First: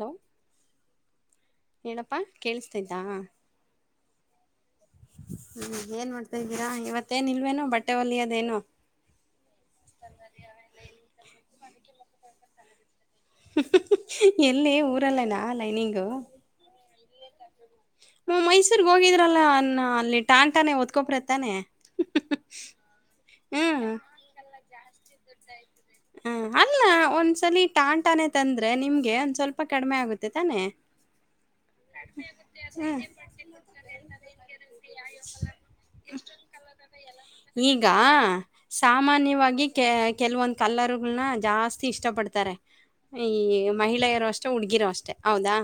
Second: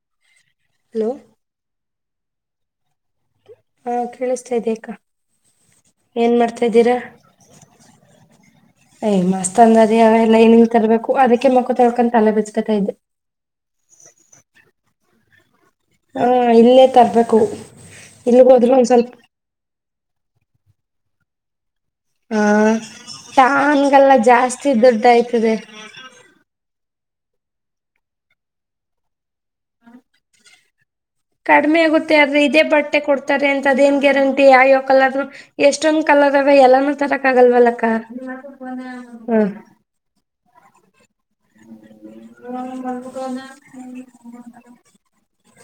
Hello... hello... ಏನಪ್ಪಾ ಕೇಳಸ್ತಾ ಇದ್ದಾ... ಹಾ ಕೇಳಿಸ್ತಾ ಇದ್ದೆ ಅಕ್ಕ ಹ್ಮ ಏನ್ ಮಾಡ್ತಾ ಇದಿದ್ದೀರಾ ಇವತ್ತೇನ್ ಇಲ್ವೇನು ಬಟ್ಟೆವಲ್ಲ... ಯ್ ಮಸ್ತ್ ಅಂದದೆಲ್ಲ ಏನಲ್ ತರ್ಬೇಕು ಅದಕ್ಕೆ ಮಖ ತಳ್ಕಂತ ಅಲ್ಲಭಚ್ಚಕತ ಇದೆ... ಲ್ಲನಾ [inaudible] ಹಾ ಇಲ್ಲೇ ತರ್ಬೇಕು... ಹ್ಮ ಇಲ್ಗ ಹೋದ್ರು ಮೈಸೂರ್ಗ್ ಒಂದ್ ಸ್ವಲ್ಪ ಹೋಗಿದ್ರಲ್ಲ ಅ ಅಲ್ಲಿ ಟಾನ್ ಾನೆ ಓದ್ಕೊಬ್ರತಾನೆ... ಹಾ ತನ್ಗೆಲ್ಲ ಜಾಸ್ತಿ ದುಡ್ಡ ಆಯ್ತದೆ... ಹ ಅಲ್ಲ ಒಂದ್ಸಲ ಟಾಟಾನೆ ತಂದ್ರೆ ನಿಮ್ಗೆ ಒಂದ್ ಸ್ವಲ್ಪ ಕಡಿಮೆ ಆಗುತ್ತೆ ತಾನೆ... ಕಡಿಮೆ ಆಗುತ್ತೆ ಅ್ರ ಇದೇ ಹ್ಮ ಬಟ್ಟೆ ಕೊಡ್ತಾರೆ ಅಂತ ಅದೇನ್ ಗ್ಯಾರಂಟಿ ಯಾವ್ಯಾವ ಕಲರ್ ಎಷ್ಟೊಂದ್ ಕಲರ್.... ಎಲ್ಲಾನೂ ತರಕ್ ಆಗಲ್ವಲ್ಲಕ್ಕ ಈಗ ಹ್ಮ... ಸಾಮಾನ್ಯವಾಗಿ ಕೆ ಕೆಲವೊಂದ್ ಕಲರ್. ಹನ್ನ ಜಾಸ್ತಿ ಇಷ್ಟಪಡ್ತಾರೆ ಈ ಮಹಿಳೆಯರು ಅಷ್ಟೆ ಹುಡುಗಿರ ಅಷ್ಟೇ ಹೌದಾ.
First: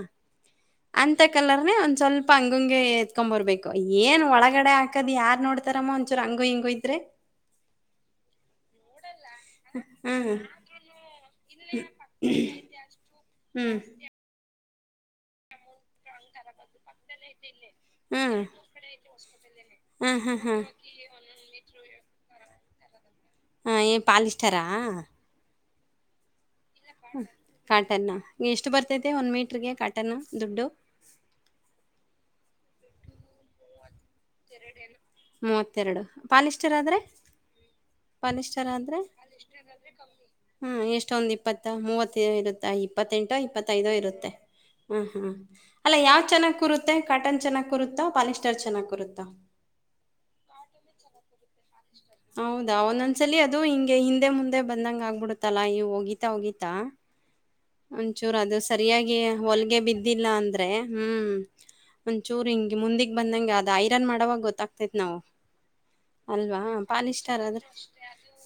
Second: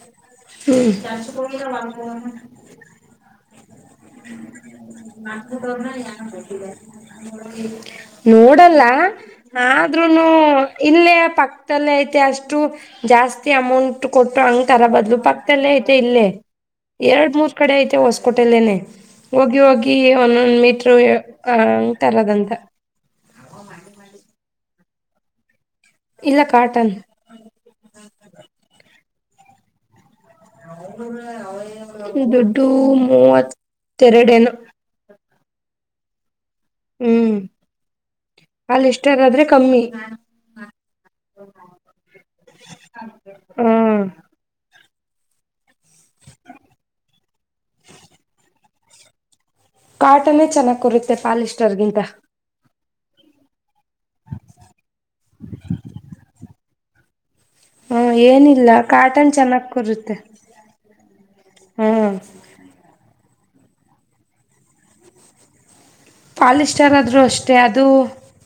ಅಂತ ಕಲ್ಲರ್ನನೆ ಒಂದ್ ಸ್ವಲ್ಪ ಹಂಗಂಗೆ ಎತ್ಕೊ ಬರ್ಬೇಕು. ಏನ್ ಒಳಗಡೆ ಹಾಕದ್ ಯಾರ್ ನೋಡ್ತಾರಮ್ಮ ಒಂಚೂರು ಹಂಗೂ ಹಿಂಗೋ ಇದ್ರೆ... ನಾ ಆದ್ರೂ ಹ್ಮ್ ಇಲೇ ಐ ಅಷ್ಟು ಜಾಸ್ತಿ ಹ್ಮ್ ಅಮೌಂಟ್ ಕೊಟ್ಟ ಅ... ತರ ಬದಲು ಪಕ್ತಲ್ಲೇ ಐತೆ ಇಲ್ಲೇ ಎರಡ್ ಮೂರ್ ಕಡೆ ಐತೆ ಹ್ಮ್ ಹೊಸ್ಕೊಟಲ್ಲೇನೆ... ಹೋಗಿ ಹೋಗಿ ಹ್ಮ್ ಹ್ಮ್ ಒಂದೊಂದ ಹ್ಮ್ ಮೀಟರು ಅ ತರದಂತ... ಹಾ ಏ ಪಾಲಿಸ್ಟಾರಾ.... ಇಲ್ಲ.. ಕಾಟನ್ ಹ ಕಾಟನ್ ಎಷ್ಟು ಬರ್ತೈತೆ ಒಂದ್ ಮೀಟ್ರಗೆ ಕಾಟನ್.... ದುಡ್ಡು ಡ್ಡುು ಮೂ.. ತೆರಡೇನು [inaudible] ಎರಡು ಹ್ಮ್ ಪಾಲಿಸ್ಟರ್ ಕಾಲ ಆದ್ರೆ ಇಷ್ಟದಾದ್ರೆ ಕಮ್ಮಿ ಹ್ಮ್ ಎಷ್ಟೊಂದ್ ಇಪ್ಪತ್ತ ಮೂವತ್ತ ಇರುತ್ತೆ ಇಪ್ಪತ್ತೆಂಟೋ ಇಪ್ಪತ್ತೈದೋ ಹ್ಮ್ ಇರುತ್ತೆ ಹ್ಮ್ ಹ್ಮ್ ಅಲ್ಲ ಯಾವ್ ಚೆನ್ನಾಗ್ ಕರುತ್ತೆ ಕಾಟನ್ ಚೆನ್ನಾಗ್ ಕರುತ್ತ ಪಾಲಿಸ್ಟರ್ ಚೆನ್ನಾಗ್ ಕರುತ್ತ ಕಾಟನೇ ಚೆನ್ನಾಗಿ ಕೊರುತ್ತೆ ಪಾಲಿಸ್ಟರ್ಗಿಂತ ಹೌದಾ? ಒಂದೊಂದ್ಸಲಿ ಅದು ಹಿಂಗೆ ಹಿಂದೆ ಮುಂದೆ ಬಂದಂಗ ಆಗ್ಬಿಡುತ್ತಲ್ಲಾ ಇವು ಹೋಗೀಿತಾ ಹೋಗೀತಾ ಹ್ಮ ಒಂಚೂರು ಅದು ಏನಿಲ್ಲ ಸರಿಯಾಗಿ ಕಾಟನ್ ಚೆನ್ನಾಗ್ ಹೊಲ್ಗೆ ಕೂರುತ್ತೆ ಬಿದ್ದಿಲ್ಲ ಅಂದ್ರೆ ಹ್ಮ್ ಹ್ಮ್ ಒಂದಚೂರು ಹೆಂಗ ಮುಂದಿಗ್ ಬಂದಂಗ ಅದ ಐರನ್ ಮಾಡವಾಗ ಗೊತ್ತಾಗ್ತೇತ್ ನಾವು ಅಲ್ವಾ ಪಾಲಿಸ್ಟರ್ ಆದರೂ ಪಾಲಷ್ಟ್ಟಾರ್ ಅಷ್ಟೇ ಆದ್ರೆ ಅದು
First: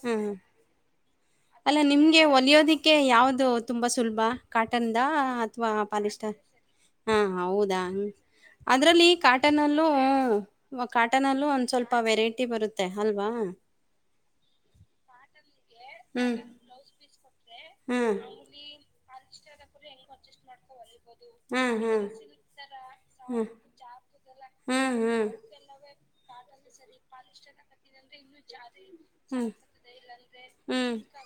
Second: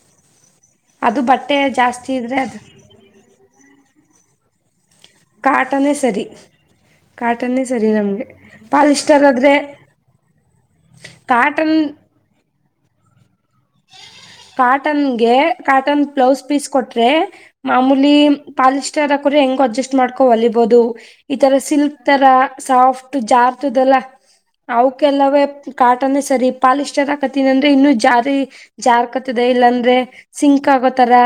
ಹ್ಮ್ ಅದು ಬಟ್ಟೆ ಅಲ್ಲ ಜಾಸ್ತಿ ನಿಮ್ಗೆ ಇದ್ದರೆ ಅದು ಒಲಿಯೋದಿಕ್ಕೆ ಯಾವ್ದ ತುಂಬಾ ಸುಲಭ ಕಾ ಟಂದ ಅಥವಾ ಕಾಟನ್ನೇ ಸರಿ ಪಾಲಿಸ್ಟರ್ ಹಾ ಕಾಟನ್ನೇ ಹೌದಾ ಸರಿ ನಮಗೆ ಅದ್ರಲ್ಲಿ ಪಾಲಿಸ್ಟರ್ ಆದರೆ ಕಾಟನ್ಲ್ ಕಾಟನ್ ಅಲ್ಲೂ ಒಂದ್ ಸ್ವಲ್ಪ ವೆರೈಟಿ ಬರುತ್ತೆ ಅಲ್ವಾ ಕಾಟನ್ಗೆ ಕಾಟನ್ ಬ್ಲೌಸ್ ಪೀಸ್ ಕೊಟ್ರೆ ಮಾಮೂಲಿ ಪಾಲಿಸ್ಟರ್ ಅಕ್ರೆ ಹೆಂಗು ಅಡ್ಜಸ್ಟ್ ಮಾಡ್ಕೊ ಹೊಲಿಬೋದು ಈತರ ಸಿಲ್ಕ್ ಇಲ್ಲ ತರ ಸಾಫ್ಟ್ ಜಾರ್ತದಲ್ಲ ಅವಕಲ್ಲವೇ ಕಾಟನೇ ಸರಿ ಪಾಲಿಸ್ಟರ್ ಹಾಕತೀನಿ ಅಂದ್ರೆ ಇನ್ನು ಜಾರಿ ಜಾರ್ಕೊತದೆ ಇಲ್ಲಾಂದ್ರೆ ಸಿಂಕ ಆಕೋತರ ಸಿಲ್ಕ್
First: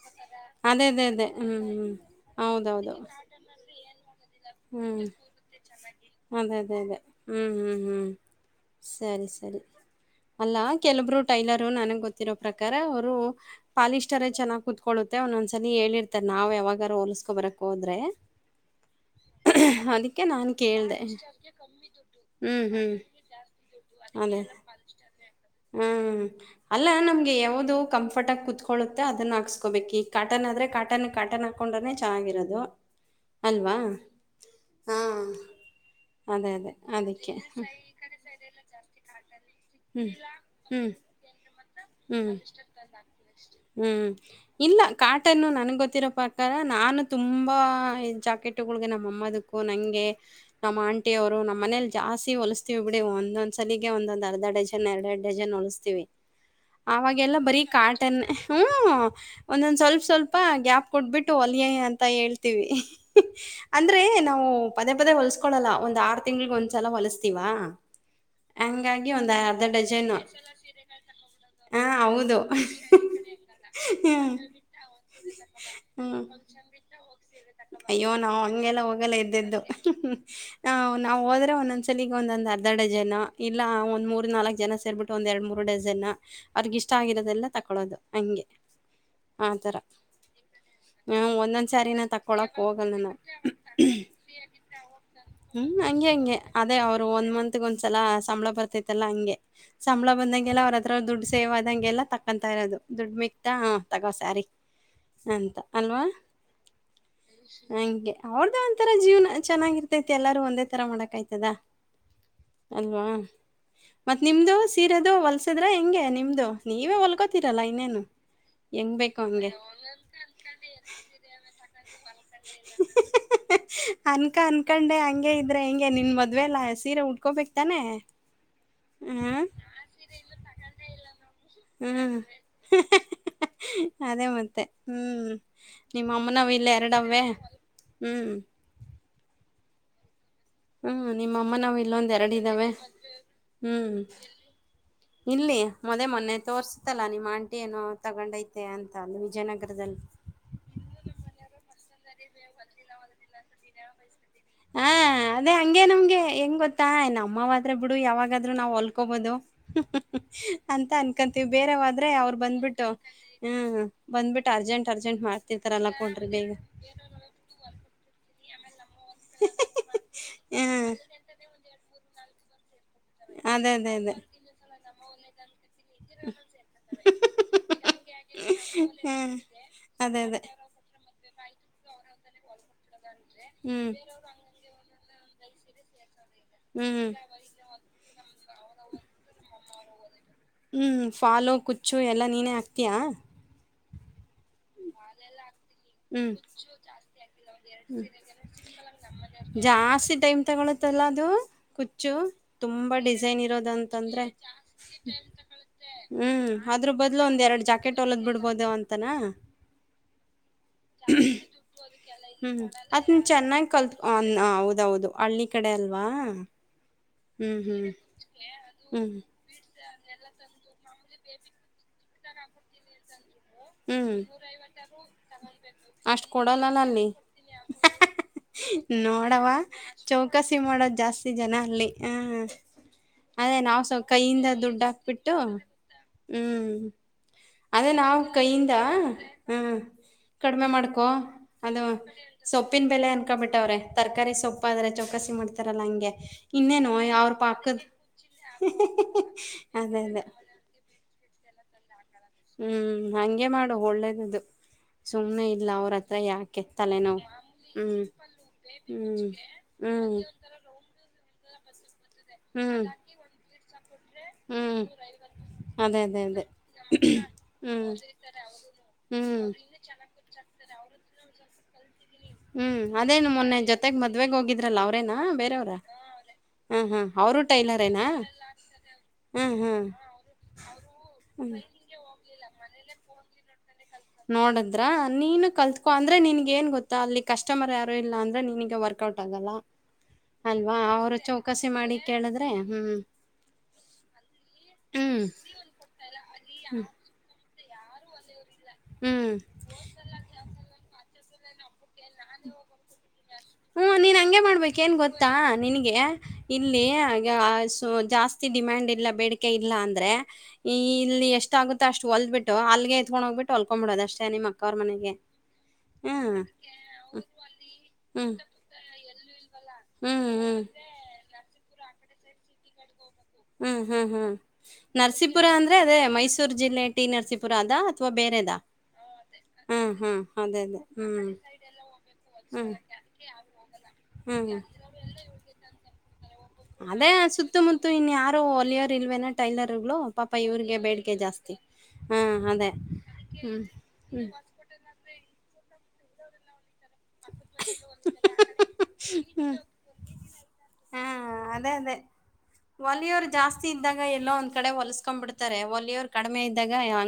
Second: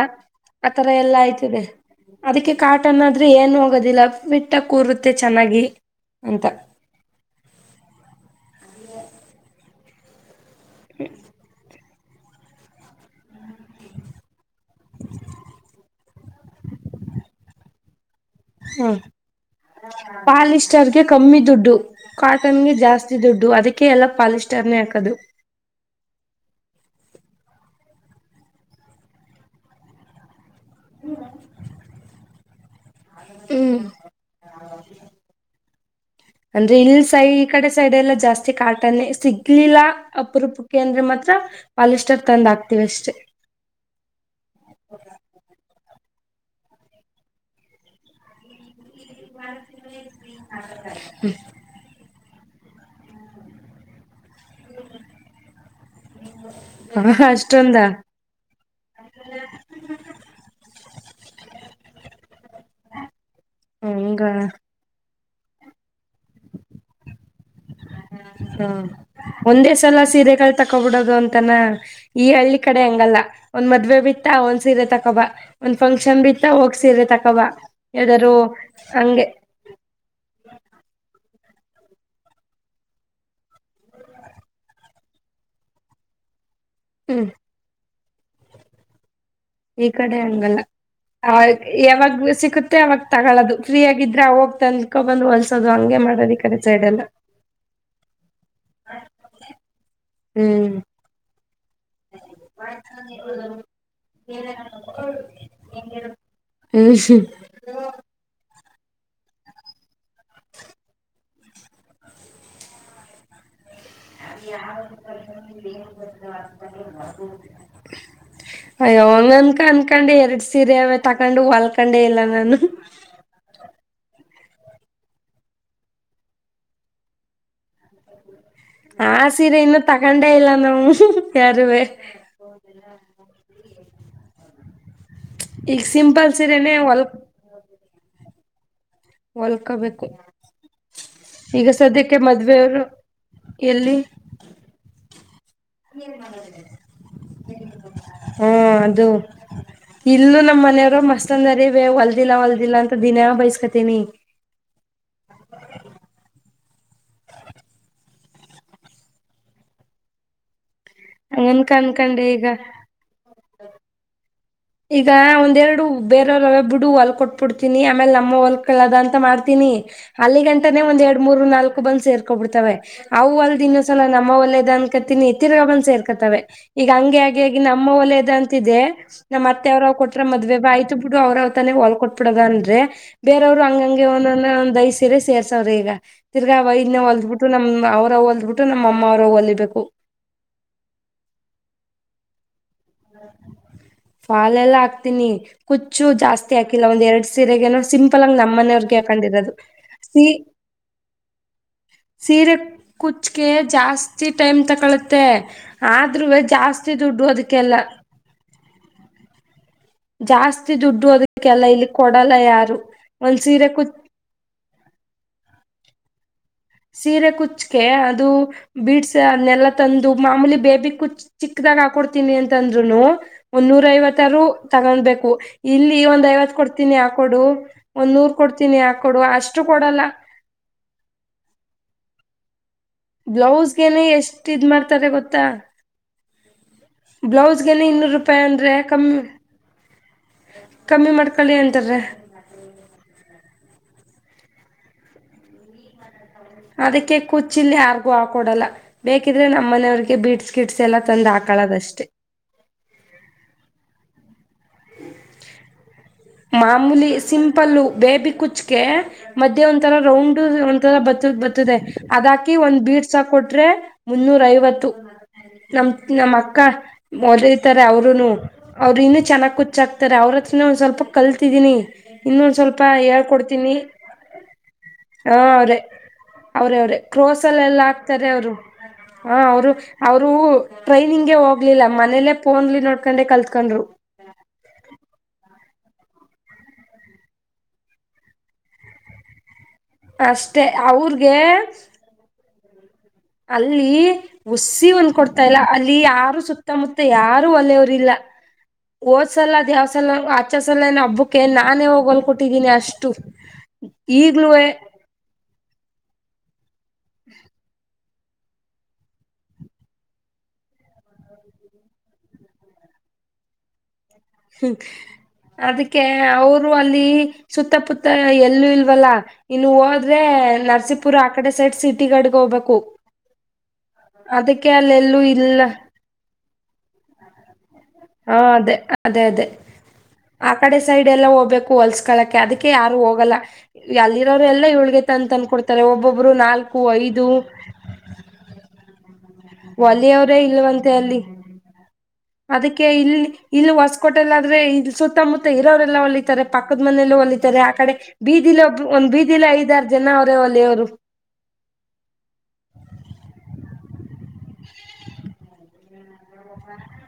ಅದೇ ಆತರ ಅದೇ ಎಲ್ಲಾ ಅದೇ ಆಯ್ತದೆ ಹ್ಮ್ ಹ್ಮ್ ಅದಕ್ಕೆ ಹೌದೌದು ಕಾಟನ್ ಆದ್ರೆ ಏನ್ ಹೋಗದಿಲ್ಲ ಹ್ಮ್ ಅಂತ ಅದೇ ಅದೇ ಅದೇ ಹ್ಮ್ ಹ್ಮ್ ಹ್ಮ್ ಸರಿ ಸರಿ ಅಲ್ಲಾ ಕೆಲಬ್ರು ಟೈಲರು ನನಗ್ ಗೊತ್ತ ರೋ ಪ್ರಕಾರ ಅವರು ಪಾಲಿಸ್ಟರೇ ಚೆನ್ನಾಗ್ ಕುತ್ಕೊಳ್ಳುತ್ತೆ ಒಂದೊಂದ್ಸರಿ ಹೇಳಿರ್ತಾರೆ ನಾವ್ ಯಾವಾಗ ಅವ ಕೊ ಬರಕ್ ಹೋದ್ರೆ ಹಾ ಅದಕ್ಕೆ ನಾನು ಕೇಳ್ದೆ ಪಾಲಿಸ್ಟರ್ಗೆ ಕಮ್ಮಿ ದುಡ್ಡು ಹ್ಮ್ ಕಾಟನ್ಗೆ ಹ್ಮ್ ಜಾಸ್ತಿ ದುಡ್ಡು ಅದಕ್ಕೆ ಅಕೆ ಎಲ್ಲ ಅದೇ ಪಾಲಿಸ್ಟರ್ನೇ ಹಾಕದು ಅಲ್ಲಾ ನಮ್ಗೆ ಯಾವ್ದು ಕಂಫರ್ಟ್ ಆಗಿ ಕುತ್ಕೊಳ್ಳುತ್ತೆ ಅದನ್ನ ಹಾಕ್ಸ್ಕೋಬೇಕ ಈ ಕಾಟನ್ ಆದ್ರೆ ಕಾಟನ್ ಕಾಟನ್ ಹಾಕೊಂಡ್ರೆ ಚೆಗಿರೋದು ಅಲ್ವಾ ಹ್ಮ್ ಹಾ ಅದೇ ಅದೇ ಅಂದ್ರೆ ಇಲ್ ಸೈ ಅದಕ್ಕೆ ಈ ಕಡೆ ಸೈಡೆ ಎಲ್ಲಾ ಜಾಸ್ತಿ ಕಾಟಾನೆ ಸಿಗ್ ಲೀಲಾ ಅಪರೂಪಕ್ಕೆ ಅಂದ್ರೆ ಮಾತ್ರ ಪಾಲಿಸ್ಟರ್ ಹ್ಮ್ ತಂದ್ ಹಾಕ್ತಿವಿ ಅಷ್ಟೇ ಹ್ಮ್ ಇಲ್ಲ ಕಾಟನ್ನು ನನ್ಗ್ ಗೊತ್ತಿರೋ ಪ್ರಕಾರ ನಾನು ತುಂಬಾ ಜಾಕೆಟ್ ನಮ್ಮ ಅಮ್ಮಕ್ಕು ನಂಗೆ ನಮ್ಮ್ ಆಂಟಿವ್ರು ನಮ್ಮ್ ಮನೇಲಿ ಜಾಸ್ತಿ ಹೊಲಸ್ತೀವಿ ಬಿಡಿ ಒಂದೊಂದ್ಲಿಗೆ ಒಂದೊಂದ್ ಅರ್ಧ ಡಜನ್ ಎರಡೆರಡ್ ಡಜನ್ ಹೊಲಿಸಸ್ತೀವಿ ಹ ಅವಾಗೆಲ್ಲ ಅಷ್ಟೊಂದ ಬರಿಕಾಟನ್ ಹ್ಮ ಒಂದೊಂದ್ ಸ್ವಲ್ಪ ಸ್ವಲ್ಪ ಗ್ಯಾಪ್ ಕೊಟ್ಬಿಟ್ಟು ಹೊಲ್ಯ ಅಂತ ಹೇಳ್ತೀವಿ ಅಂದ್ರೆ ಹಂಗ ನಾವು ಪದೇ ಪದೇ ಹೊಲ್ಸ್ ಕಲ್ಲ ಒಂದ್ ಆರು ತಿಂಗೆ ಒಂದ್ಸಲ ಹೊಲಿಸಸ್ತೀವಾ ಹಾ ಒಂದೇ ಸಲ ಸೀರೆಕಾಯಿ ತಕೋಬಿಡೋದು ಅಂತ ಹಾ ಈ ಹೌದು ಹಳ್ಳಿ ಕಡೆ ಹಂಗಲ್ಲ ಒಂದ್ ಮದ್ವೆ ಬಿತ್ತ ಹ್ಮ್ ಒಂದ್ ಸೀರೆ ತಕೊಬ ಒಂದ್ ಫಂಕ್ಷನ್ ಹ್ಮ್ ಬಿತ್ತ ಹೋಗ್ಸರೆ ತಕೊಬ ಅಯ್ಯೋ ಯಾವ್ದಾರು ನಾವು ಹಂಗೆಲ್ಲ ಹೋಗಲ್ಲ ಹಂಗೆ ಇದ್ದಿದ್ದು ನಾ ಹೋದ್ರೆ ಒಂದೊಂದ್ಸಲಲಿಗ್ ಒಂದೊಂದ ಅರ್ಧ ಡಜನ್ ಇಲ್ಲ ಒಂದ್ ಮೂರ್ ನಾಲ್ಕಕ್ ಜನ ಸೇರ್ಬಿಟ್ಟು ಒಂದ್ ಎರಡ್ ಮೂರು ಡಜನ್ ಅವ್ರಗಿಷ್ಟ ಹ್ಮ್ ಆಗಿರೋದೆಲ್ಲ ತಕೊಳ್ಳೋದು ಹಂಗೆ ಆತರ ಈ ಕಡೆ ಹಂಗಲ್ಲ ಹ ಒಂದೊಂದ್ ಸಾರಿನ ಯಾವಾಗ ತಕ್ಕೊಳಕ್ ಸಿಗುತ್ತೆ ಹೋಗಲ್ಲ ಅವಾಗ ನಾ ತಗೊೋದು ಫ್ರೀಯಗಿದ್ರೆ ಆ ಹೋಗ್ತಂದಕೊ ಬಂದ್ ಹೊಲ್ಸೋದು ಹಂಗೆ ಮಾಡೋದ ಕರೆ ಸೈಡೆಲ್ಲ ಮತ್ ಒಂದ್ಸಲ ಸಂಬಳ ಬರ್ತೈತಲ್ಲ ಹಂಗೆ ಸಂಬಳ ಬಂದಾಗಲ್ಲ ಹ್ಮ್ ಅವ್ರತ್ರ ದುಡ್ಡು ಸೇವ ದಂಗೆಲ್ಲ ತಕೊಂತ ಇರೋದು ದುಡ್ ಮಿಕ್ತಾ ತಗೋ ಸ್ಯಾರಿ ಅಂತ ಅಲ್ವಾ ಹ್ ಹಂಗಗೆ ಅವ್ರದಾ ಒ ತರ ಜೀವನ ಚೆನ್ನಾಗಿರ್ತೈತಿ ಎಲ್ಲಾರು ಒಂದೇ ತರ ಮಾಡಕ ಆಯ್ತದ ಅಲ್ವಾ ಮತ್ತ್ ನಿಮ್ದು ಸೀರದು ಹೊಲ್ಸದ್ರ ಹೆಂಗೆ ನಿಮ್ದ ನೀವೇ ಹೊಲ್ಕೋತಿರಲ್ಲ ಇನ್ನೇನು ಹೆಂಗ್ ಬೇಕು ಅಯ್ಯಂಗ ಹಂಗೆ ಅನ್ಕ ಅನ್ಕೊಂಡು ಎರಡ್ ಸೀರೆ ತಕೊಂಡು ಹೊಲ್ಕ ಕಂಡೇ ಇಲ್ಲ ನಾನು ತನ್ಕ ಅನ್ಕೊಂಡೆ ಹಂಗೆ ಇದ್ರೆ ಹೆಂಗೆ ನಿನ್ ಮದ್ವೆಲ್ಲ ಸೀರೆ ಉಟ್ಕೋಬೇಕಕ್ತಾನೆ ಆ ಸೀರೆ ಇನ್ನು ತಗೊಂಡೇ ಇಲ್ಲ ನಾವು ಯಾರುವೆ ಹ್ಮ್ ಅದೇ ಮತ್ತೆ ಹ್ಮ್ ಈಗ ನಿಮ್ಮ ಸಿಂಪಲ್ ಅಮ್ಮನವು ಇಲ್ಲ ಸೀರೆನೆೇ ಹೊಲ್ ಎರಡವೇ ಹ್ಮ್ ಹೊಲ್ಕೋಬೇಕು ಹ್ಮ್ ನಿಮ್ಮಮ್ಮ ಈಗ ನಾವ್ ಇಲ್ಲೊಂದ ಸದ್ಯಕ್ಕೆ ಎರಡ ಇದ್ದಾವೆ ಮದ್ವೆಯವರು ಹ್ಮ್ ಎಲ್ಲಿ ಇಲ್ಲಿ ಮೊದೆ ಮೊನ್ನೆ ತೋರ್ಸತಲ್ಲಾ ನಿಮ್ಮ ಆಂಟಿ ಏನೋ ಹಾ ತಗೊಂಡೈತೆ ಅಂತ ಅಲ್ಲಿ ವಿಜಯನಗರದಲ್ಲಿ ಮನೆಯವ್ರು ಮಸ್ತ್ ಅಂದರಿ ಬೇ ಹೊಲ್ದಿಲ್ಲ ಹೊಲ್ದಿಲ್ಲ ಅಂತ ದಿನ ಬೈಸ್ಕತೀನಿ ಹಾ ಅದೇ ಹಂಗೆ ನಮ್ಗೆ ಹೆಂಗ್ ಗೊತ್ತ ತ್ತಾ ನಮ್ಮವಾದ್ರ ಬಿಡು ಯಾವಾಗಾದ್ರರು ನಾವ್ ಹೊಲ್ಕೋಬೋದು ಅಂತ ಅನ್ಕೊಂತೀವಿ ಹಂಗನ್ಕ ಬೇರೆವಾದ್ರೆ ಅನ್ಕೊಂಡೆ ಅವ್ರು ಈಗ ಬಂದ್ಬಿಟ್ಟು ಹ್ಮ್ ಬಂದ್ಬಿಟ್ಟು ಅರ್ಜೆಂಟ್ ಈಗ ಅರ್ಜೆಂಟ್ ಒಂದೆರಡು ಮಾಡ್ತಿರ್ತಾರಲ್ಲ ಕೊಡ್ರಿ ಬೇಗ ಬೇರೆಯವರುಬ್ಬಡು ಹೊಲ್ ಕೊಟ್ಬಿಡ್ತೀನಿ ಆಮೇಲೆ ನಮ್ಮ ಹೊಲ್ ದಂತ ಮಾಡ್ತೀನಿ ಅಲ್ಲಿ ಗಂಟನನೆ ಹ್ಮ್ ಒಂದ ಎರಡ್ ಮೂರ್ ನಾಲ್ಕು ಬಂದ್ ಸೇರ್ಕೊಬ ಬಿಡ್ತವೆ ಅವು ಅಲ್ದ ಅದೇ ಅದೇ ಇನ್ನಸಲ ನಮ್ಮ ಅದೇ ಒಲ್ಲೇದ ಅನ್ಕತಿನಿ ಎತ್ತರ್ ಬ ಸೇರ್ಕತವೆ ಈಗ ಹಂಗಗೆ ಹಾಗ ಆಗ ನಮ್ಮ ಒಲದ ಅಂತಿದೆ ಹ್ಮ್ ಮತ್ತ ಅವ್ರವ್ ಅದೇ ಕೊಟ್ರ ಅದೇ ಮದ್ವೆ ಆಯ್ತು ಬಿಡು ಅವ್ರವ್ ತನೆ ಹೊಲ್ ಕೊಟ್ಬಿಡದನ್ರಿ ಬೇರವ್ರು ಹ್ಮ್ ಹಂಗಂಗಗೆ ದಯ ಸೀರೆ ಸೇರ್ಸವ್ರೆ ಈಗ ತಿರ್ಗಾ ವೈದ ಹ್ಮ್ ಹೊಲ್ದ್ಬಿಟ್ಟು ನಮ ಅವ ಹೊಲ್ದ್ಬಿಟ್ಟು ನಮ್ಮಮ್ಮ ಅವರು ಹೊಲಿಬೇಕು ಹ್ಞೂ ಫಾಲು ಕುಚ್ಚು ಎಲ್ಲ ನೀನೇ ಹಾಕ್ತೀಯಾ ಫಾಲಲ್ಲ್ಲ ಹಾಕ್ತೀನಿ ಕುುಚ್ಚು ಹ್ಮ್ ಜಾಸ್ತಿ ಹಾಕಿಲ್ಲ ಒಂದ್ ಎರಡ್ ಸೀರೆಗ ಸಿಂಪಲ್ ಆ ನಮ್ಮ್ನವ್ರಗೆ ಹಾಕ ಜಾಸ್ತಿ ಟೈಮ್ ತಗೊಳತ್ತಲ್ಲ ಅದು ಕುಚ್ಚು ಸೀರೆ ತುಂಬಾ ಡಿಸೈನ್ ಕುಚ್ಕ ಇರೋದಂತಂದ್ರೆ ಜಾಸ್ತಿ ಜ ಟೈಮ್ ತಕೊಳ್ಳುತ್ತೆ ಆದ್ರೂ ಹ್ಮ್ ಅದ್ರ ಜಾಸ್ತಿ ಬದ್ಲು ದುಡ್ಡು ಒಂದ್ ಎರಡ್ ಅದಕ್ಕೆಲ್ಲ ಜಾಕೆಟ್ ಹೊಲದ್ ಬಿಡ್ಬೋದು ಅಂತನಾ ಜಾಸ್ತಿ ದುಡ್ಡು ಅದಕ್ಕೆಲ್ಲ ಇಲ್ಲಿ ಕೊಡಲ್ಲ ಹ್ಮ್ ಯಾರು ಒಂದ ಸೀರೆ ಕುತ್ ಅದೌದು ಹಳ್ಳಿ ಕಡೆ ಅಲ್ವಾ ಸೀರೆ ಹ್ಮ್ ಕುಚ್ಕ ಹ್ಮ್ ಅದು ಬೀಡ್ಸ್ ಹ್ಮ್ ಅದನ್ನೆಲ್ಲ ತಂದು ಮಾಮೂಲಿ ಬೇಬಿ ಕುಚ್ ಚಿಕ್ಕದಾಗ ಹಾಕೊಡ್ತೀನಿ ಅಂತಂದ್ರುನು ಒ್ರ ಹ್ಮ್ ಐವತ್ತಾರರು ತಗೊಡ್ಬೇಕು ಇಲ್ಲಿ ಒಂದ್ ಅಷ್ಟ್ ಐವತ್ತು ಕೊಡಲ್ಲಲ್ಲ ಕೊಡ್ತೀನಿ ಅಲ್ಲಿ ಆಕ ಕೊಡು ಒಂದೂರ್ ಕೊ ನೋಡವ ಚೌಕಸಿ ಮಾಡೋದು ಜಾಸ್ತಿ ಜನ ಅಲ್ಲಿ ಹ ಅದೇ ನಾವ್ ಬ್ಲೌಸ್ಗೆನೆ ಸ್ವಲ್ ಕೈಯಿಂದ ಎಷ್ಟ್ ಇದ್ ದುಡ್ಡು ಮಾಡ್ತಾರೆ ಹಾಕ್ಬಿಟ್ಟು ಗೊತ್ತಾ ಹ್ಮ್ ಬ್ಲೌಸ್ಗೆನೆ ಅದ ಇನ್ನೂರು ನಾವ್ ರೂಪಾಯಿ ಅಂದ್ರೆ ಕೈಯಿಂದ ಕಮ್ಮಿ ಹ್ಮ ಕಡಿಮೆ ಮಾಡ್ಕೊ ಕಮ್ಮಿ ಮಾಡ್ಕೊಳ್ಳಿ ಅದು ಅಂತಾರ ಸೊಪ್ಪಿನ ಬೆಲೆ ಅನ್ಕಬಿಟ್ಟವ್ರೆ ತರಕಾರಿ ಸೊಪ್ಪು ಆದ್ರೆ ಚೌಕಸಿ ಮಾಡ್ತಾರಲ್ಲ ಹಂಗೆ ಇನ್ನೇನು ಅದಕ್ಕೆ ಅವ್ರ ಕುಚ್ಚಿಲಿ ಪಾಕದ ಯಾರ್ಗೂ ಹಾಕೊಡಲ್ಲ ಬೇಕಿದ್ರೆ ನಮ್ಮ ಅದೇ ಮನೆಯವ್ರಿಗೆ ಅದೇ ಬೀಟ್ಸ್ ಕಿಟ್ಸ್ ಎಲ್ಲ ತಂದು ಹಾಕ್ ಕಳದಷ್ಟೇ ಹ್ಮ್ ಹಗೆ ಮಾಡು ಒಳ್ಳೇದ್ದು ಸುಮ್ನೆ ಇಲ್ಲ ಅವ್ರ ಹ ಯಾಕೆ ತಲೆ ಮಾಮೂಲಿ ನೋವು ಸಿಂಪಲ್ಲು ಹ್ಮ್ ಬೇಬಿ ಕುಚ್ಗೆ ಹ್ಮ್ ಮಧ್ಯೆ ಒಂಥರ ಹ್ಮ್ ರೌಂಡ್ ಒಂಥರ ಬತ್ತದ್ ಬತ್ತದೆ ಅದಾಕಿ ಒಂದ್ ಹ್ಮ್ ಬೀಡ್ಸ ಕೊಟ್ರೆ ಮುನ್ನೂರ ಹ್ಮ್ ಐವತ್ತು ನಮ ಅದೇ ಅದೇ ನಮ್ಮ್ ಅದೇ ಅಕ್ಕ ಹೊದತಾರೆ ಹ್ಮ್ ಅವರುೂನು ಅವರು ಇನ್ನು ಹ್ಮ್ ಚೆನ್ನಾಗಿ ಕುಚ್ಚಾಕ್ತಾರೆ ಅವ್ರತ್ರ ಒಂದ್ ಸ್ವಲ್ಪ ಕಲ್ತಿದ್ದೀನಿ ಹ್ಮ್ ಅದೇನು ಮೊನ್ನೆ ಜೊತೆಗ್ ಮದ್ವೆಗ್ ಹೋಗಿದ್ರಲ್ಲ ಅವ್ರೇನ ಹ ಬೇರವರ ಅವ್ರೆ ಅವ್ರೇ ಅವ್ರೆ ಕ್ರೋಸ್ಲ್ಲ ಎಲ್ಲ ಹಾಕ್ತಾರೆ ಅವರು ಹ ಹ್ಮ್ ಅವರು ಹ್ಮ್ ಅವರು ಟ್ರೈನಿಂಗ್ಗೆ ಹ್ಮ್ ಹೋಗ್ಲಿಲ್ಲ ಮನೇಲೆ ಫೋನ್ಲಿ ನೋಡ್ಕೊಂಡೆ ಕಲ್ತ್ಕೊಂಡ್ರು ನೋಡದ್ರ ನೀನು ಕಲ್ತ್ ಅಂದ್ರೆ ನಿನ್ಗೆ ಏನ್ ಗೊತ್ತಾ ಅಲ್ಲಿ ಕಸ್ಟಮರ್ ಯಾರು ಇಲ್ಲ ಅಂದ್ರೆ ನಿನಗೆ ವರ್ಕ್ ಔಟ್ ಆಗಲ್ಲ ಅಷ್ಟೆ ಅಲ್ವಾ ಅವರು ಅವ್ರಗೆ ಚೌಕಸಿ ಮಾಡಿ ಕೇಳಿದ್ರೆ ಹ್ಮ್ ಅಲ್ಲಿ ಹುಸಿ ಒಂದ್ ಹ್ಮ್ ಕೊಡ್ತಾ ಇಲ್ಲ ಅಲ್ಲಿ ಯಾರು ಸುತ್ತಮುತ್ತ ಯಾರು ಒಳೆಯವ್ರಲಿಲಾ ಹ್ಮ್ ಓದ್ಸಲ ಅದು ಯಾವ್ ಸಲ ಆಚೇ ಸಲ ಹಬ್ಬಕ್ಕೆ ನಾನೇ ಹೋಗ ತಗೊಂಡ ಕೊಟ್ಟಿದ್ದೀನಿ ಅಷ್ಟು ಈಗ್ಲೂವೆ ಹ ನಿನಗೆ ಇಲ್ಲಿ ಜಾಸ್ತಿ ಡಿಮ್ಯಾಂಡ್ ಇಲ್ಲ ಬೇಡಿಕೆ ಇಲ್ಲ ಅಂದ್ರೆ ಈ ಇಲ್ಲಿ ಎಷ್ಟ ಆಗುತ್ತೆ ಅಷ್ಟು ಹೊಲಬಿಟ್ಟು ಅಲ್ಲಿಗೆ ತಗೊಂಡೋಗ ಟ್ಟೋಳ್ಕೊಡೋ ಅಷ್ಟೇ ನಿಮ್ಮ ಅಕ್ಕ ಹ್ಮ ಅವ್ರ ಮನೆಗೆ ಅದಕ್ಕೆ ಹ್ಮ್ ಅವರು ಅಲ್ಲಿ ಸುತ್ತ ಪುತ್ತ ಹ್ಮ್ ಎಲ್ಲೂ ಇಲ್ವಲ್ಲಾ ಇನ್ನು ಹ್ಮ್ ಹೋದ್ರೆ ಹ್ಮ್ ನರಸೀಪುರ ಆ ಕಡೆ ಸೈಡ್ ಸಿಟಿ ಅಡಿಗೆ ಹೋಗ್ಬೇಕು ಹ್ಮ್ ಹ್ಮ್ ಹ್ಮ್ ಅದಕ್ಕೆ ಅಲ್ಲೆಲ್ಲೂ ನರಸೀಪುರ ಇಲ್ಲ ಅಂದ್ರೆ ಅದೇ ಮೈಸೂರ ಜಿಲ್ಲೆ ಟಿ ನರಸೀಪುರ ಅದ ಅಥ್ವಾ ಹಾ ಬೇರೆದ ಅದೇ ಅದೇ ಅದೇ ಹಾ ಹ್ಮ ಅದೇ ಅದೇ ಹ್ಮ್ ಹೊಲಲ್ಸ್ಕೊಳ್ಳಳಕೆ ಅದಕ್ಕೆ ಯಾರು ಹೋಗಲ್ಲ ಅಲ್ಲಿರೋರು ಹ್ಮ್ ಹ್ಮ್ ಎಲ್ಲ ಇವಳ್ಗೆ ತಂತ ಅಂದನ್ಕೊಡ್ತಾರೆ ಒಬ್ಬೊಬ್ ಅದೇ ಸುತ್ತಮುತ್ತು ಇನ್ ಯಾರು ಒಲಿಯರ್ ಇಲ್ವೇನ ಟೈಲರ್ಗಳು ಪಾಪ ಒಲೆಯವರೇ ಇವ್ರಿಗೆ ಇಲ್ವಂತೆ ಬೇಡಿಕೆ ಅಲ್ಲಿ ಜಾಸ್ತಿ ಹಾ ಅದೇ ಅದಕ್ಕೆ ಇಲ್ಲಿ ಹ್ಮ್ ಇಲ್ಲಿ ಹ್ಮ್ ಹ್ಮ್ ಹೊಸಕೋಟೆಯಲ್ಲಿ ಆದ್ರೆ ಇ ಸುತ್ತ ಮುತ್ತೆ ಇರೋವರೆಲ್ಲ ಹೊಲಿತಾರೆ ಪಕ್ಕದ ಮನೇಲ್ಲ ಹೊಲಿತ ರೇ ಆ ಕಡೆ ಬೀದಿಲ ಒಂದ್ ಬೀದಿಲ ಐದಾರು ಜನ ಅವರೇ ಒಲೆ ಅವರು ಒಲೆಯೋರು ಜಾಸ್ತಿ ಇದ್ದಾಗ ಎಲ್ಲೋ ಒಂದ್ ಕಡೆ ಹೊಲಸ್ಕೊಂಡ್ ಬಿಡ್ತಾರೆ ಒಲೆಯೋರ್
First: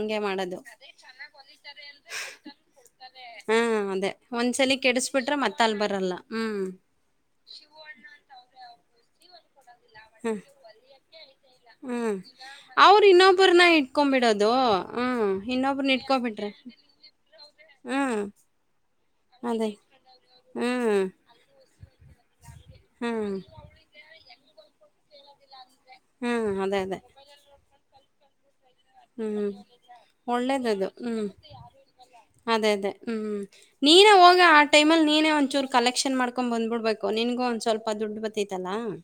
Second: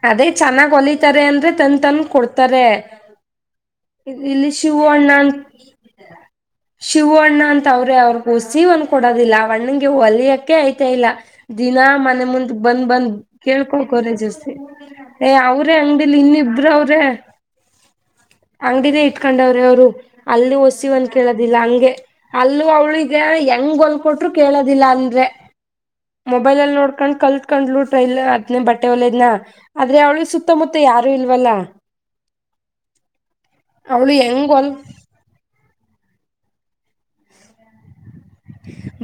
ಅದೇ ಚೆನ್ನಾಗ್ ಹೊಲಿತಾರೆ ಅಂದ್ರೆ ತಂದ ತಂದ ಕೊಡ್ತಾರೆ ಹಾ ಅದೇ ಒಂದ್ಸಲ ಕೆಡಸ ಶಿವುಅಣ್ಣ ಅಂತ ಅವ್ರೇ ಅವ್ರಗೂಸ ಒಂದ ಕೊಡೋದಿಲ್ಲಣ್ಣ ಹ್ಮ್ ಹೊಲಿಯಕ್ಕೆ ಆಯ್ತಾ ಇಲ್ಲ ದಿನ ಹ್ಮ್ ಮನೆ ಮುಂದೆ ಬಂದ್ ಅವರು ಬಂದ್ ಇನ್ನೊಬ್ಬ್ರನ್ನ ಕೇಳ್ಕೊಂಡ ಇಟ್ಕೊಬಿಡೋದು ಜಸ್ತಿ ಏ ಹ್ಮ್ ಅವ್ರೇ ಇನ್ನೊಬ್ರನ್ನ ಅಂಗಡಿಲಿ ಇಟ್ಕೊಬಿಟ್ರೆ ಇನ್ನಿಬ್ರ ಅವ್ರೇ ಹ್ಮ್ ಅಂಗಡಿನೇ ಇಟ್ಕೊಂಡವ್ರೆ ಅದೇ ಅವ್ರು ಅಲ್ಲಿ ಹೊಸಿವ್ ಹ್ಮ್ ಅನ್ ಕೇಳೋದಿಲ್ಲಂಗ ಹಿಂಗೆ ಅಲ್ಲೂ ಅವ್ಳಿಗೆ ಹ್ಮ್ ಹೆಂಗ ಹೊಲ್ಕೊಟ್ರು ಕೇಳೋದಿಲ್ಲ ಅಂದ್ರೆ ಹ್ಮ್ ಮೊಬೈಲ್ನಲ್ಲಿ ಅದೇ ಅದೇ ನೋಡ್ಕೊಂಡ್ ಕಲ್ತ್ಕೊಂಡ್ಲು ಟ್ರೈಲರ್ ತ್ನ ಬಟ್ಟೆ ಒಲದ್ನ ಹ್ಮ್ ಆದ್ರೆ ಅವಳು ಸುತ್ತಮುತ್ತ ಒಳ್ಳೇದದು ಯಾರು ಹ್ಮ್ ಇಲ್ವಲ್ಲ ಅದೇ ಅದೇ ಹ್ಮ್ ನೀನೇ ಅವಳು ಹೋಗ ಹೆಂಗ್ ಆ ಹೊಲ್ ಟೈಮಲ್ಲಿ ನೀನೇ ಒಂಚೂರ ಕಲೆಕ್ಷನ್ ಮಾಡ್ಕೊ ಬಂದ್ಬಿಡ್ಬೇಕು ನಿನ್ಗು ಒಂದ ಸ್ವಲ್ಪ ದುಡ್ಡು ಬ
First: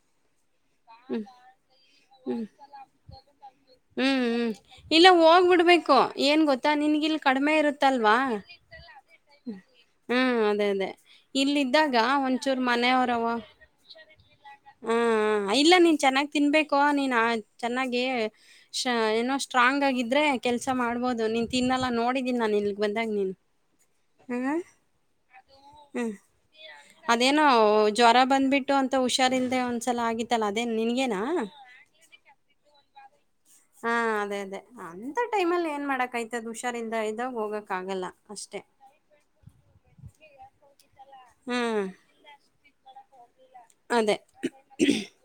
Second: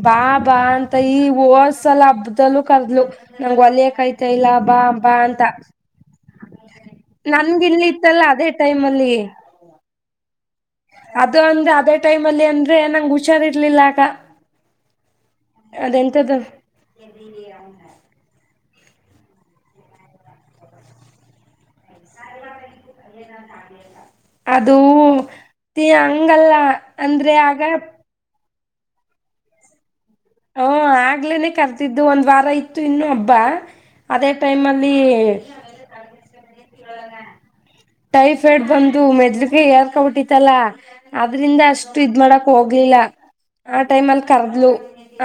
ಬಾ ಬಾ ಅಂತ ಈ ಹೋದಸಲ ಹ್ಮ್ ಹಬ್ಬದಲ್ಲೂ ಕರದ್ಲು ನಂಗಗೆ ಒಲ್ಕಯಾಕ ಹ್ಮ್ ಹ್ಮ್ ಆಗತಿಲ್ಲಾ ಬಾ ಅ ಇಲ್ಲ ಬಾ ಅಂತ ಹೋಗ್ಬಿಡ್ಬೇಕು ಏನ್ ಗೊತ್ತಾ ನಿನ್ಗಿಲ್ ಕಡಿಮೆ ನನ್ಗ ಇಲ್ಲಿ ಇರುತ್ತಲ್ವಾ ಇತ್ತಲ್ಲ ಅದೇ ಟೈಮ್ ಅಲ್ಲಿ ಹ್ಮ [inaudible] ಹ್ಮ್ ಅದೇ ಅದೇ ಅದು ಅಂದ್ರೆ ಅದೇ ಇಲ್ಲಿದ್ದಾಗ ಟೈಮ್ ಅಲ್ಲಿ ಒಂಚೂರು ಅಂದ್ರೆ ನಂಗ್ ಹುಷಾರಿರ್ಲಿಲ್ಲ ಆಗ ಹಾ ಇಲ್ಲ ನೀನ್ ಚೆನ್ನಾಗ್ ತಿನ್ಬೇಕು ನೀನ್ ಚೆನ್ನಾಗಿ ಏನೋ ಸ್ಟ್ರಾಂಗ್ ಆಗಿದ್ರೆ ಕೆಲ್ಸ ಮಾಡ್ಬೋದು ನೀನ್ ತಿನ್ನಲ್ಲಾ ನೋಡಿದ್ದೀನಿ ನಾನು ಇಲಿ ಅದು ಹ್ಮ್ ಹಂಗಲ್ಲ ಅಂದ್ರೆ ಆಗ ಟ್ಟ ಅಂತ ಹುಷಾರಿಂದ ಒಂದ ಹಓ ಆಗ್ಲೇನೆ ಕರ್ತಿದ್ದು ಒಂದ್ ವಾರ ಇತ್ತು ಇನ್ನು ಹಬ್ಬ ಹಾ ಅದೇ ಅದೇ ಟೈಮ್ ಅಲ್ಲಿ ಅಂತ ಟೈಮ್ ಲ್ಲಿ ಏನ್ ಮಾಡಕ್ತೆ ಹುಷಾರಿಂದ ಇದಾಗ ಹೋಗಕ್ ಆ ಟೈಫೈಡ್ ಬಂದು ಮೆದ್ಲುಕ ಯಾರ್ಕಬಿಟ್ಟಿತ್ತಲ್ಲ ಆದದ್ರಿಂದ ಹ್ಮ್ ಅಷ್ಟು ಇದ್ ಮಾಡ ಹೋಗ್ಲಿಲ್ಲ ಆ ಟೈಮ್ ಅದೇ ಅಲ್ಲಿ ಕರ್ದ್ಲು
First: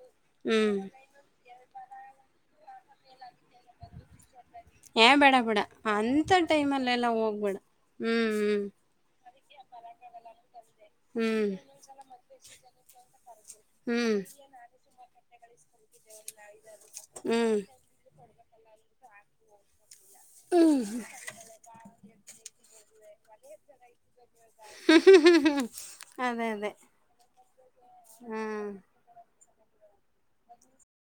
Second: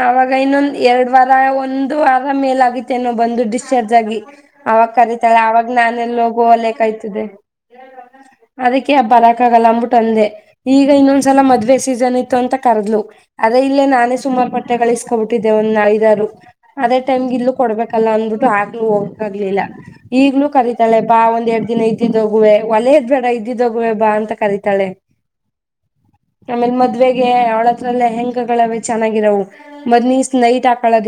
ಆವಾಗ ಇನ್ನೊಂದ ಹ್ಮ್ ಎರಡ್ ವಾರ ಒಂದು ಆರಾಮ್ ಮೇಲ ಆಗತೆೇನೋ ಬಂದು ಡಿಸ್ಚಾರ್ಜ್ ಆಗಿ ಅವಾಗ ಏ ಬೇಡ ಕರತಾಳೆ ಬೇಡ ಅವಾಗ ನಾನೆಲ್ಲ ಅಂತ ಹೋಗುವಲ ಟೈಮಲ್ಲೆಲ್ಲ ಕಾಯ್ತದೆ ಹೋಗ್ಬೇಡ ಹ್ಮ್ ಅದಕ್ಕೆ ಬರಕ ಆಗಲ್ಲ ಅ್ಬಟ್ಟು ಅಂದೆ ಈಗ ಇನ್ನೊಂದ್ಸಲ ಹ್ಮ್ ಮದ್ವೆ ಸೀಸನ್ ಇತ್ತು ಅಂತ ಕರದ್ಲು ಅದೇ ಇಲ್ಲೇ ನಾನೇ ಹ್ಮ್ ಸುಮಾರು ಬಟ್ಟೆಗಳು ಹಬಿಟ್ಟೆ ಒಂದ್ ಐದಾರು ಅದೇ ಟೈಮ್ಗೆ ಇಲ್ಲೂ ಹ್ಮ್ ಕೊಡ್ಬೇಕಲ್ಲ ಅಂದ್ಬಿಟ್ಟು ಆಗಲು ಹೋಗಲ್ಲ ಈಗ್ಲೂ ಕರೀತಲ್ಲೆ ಬಾ ಒಂದ ಎರಡ್ ದಿನ ಇದ್ದು ಗುವೆ ಒಲದ್ ಬೇಡ ಇದ್ದಿದ್ದೋಗುವೆ ಬಾ ಅಂತ ಕರತಾಳೆ ಹ್ಮ್ ಅದೇ ಅದೇ ಆಮೇಲೆ ಮದ ಹ್ಮ್ ಹೆಂಗಗಳೆ ಚೆನ್ನಾಗಿರವು ಮದ್ನ ಸ್ ನನೈಟ್ ಹಾಕಳದ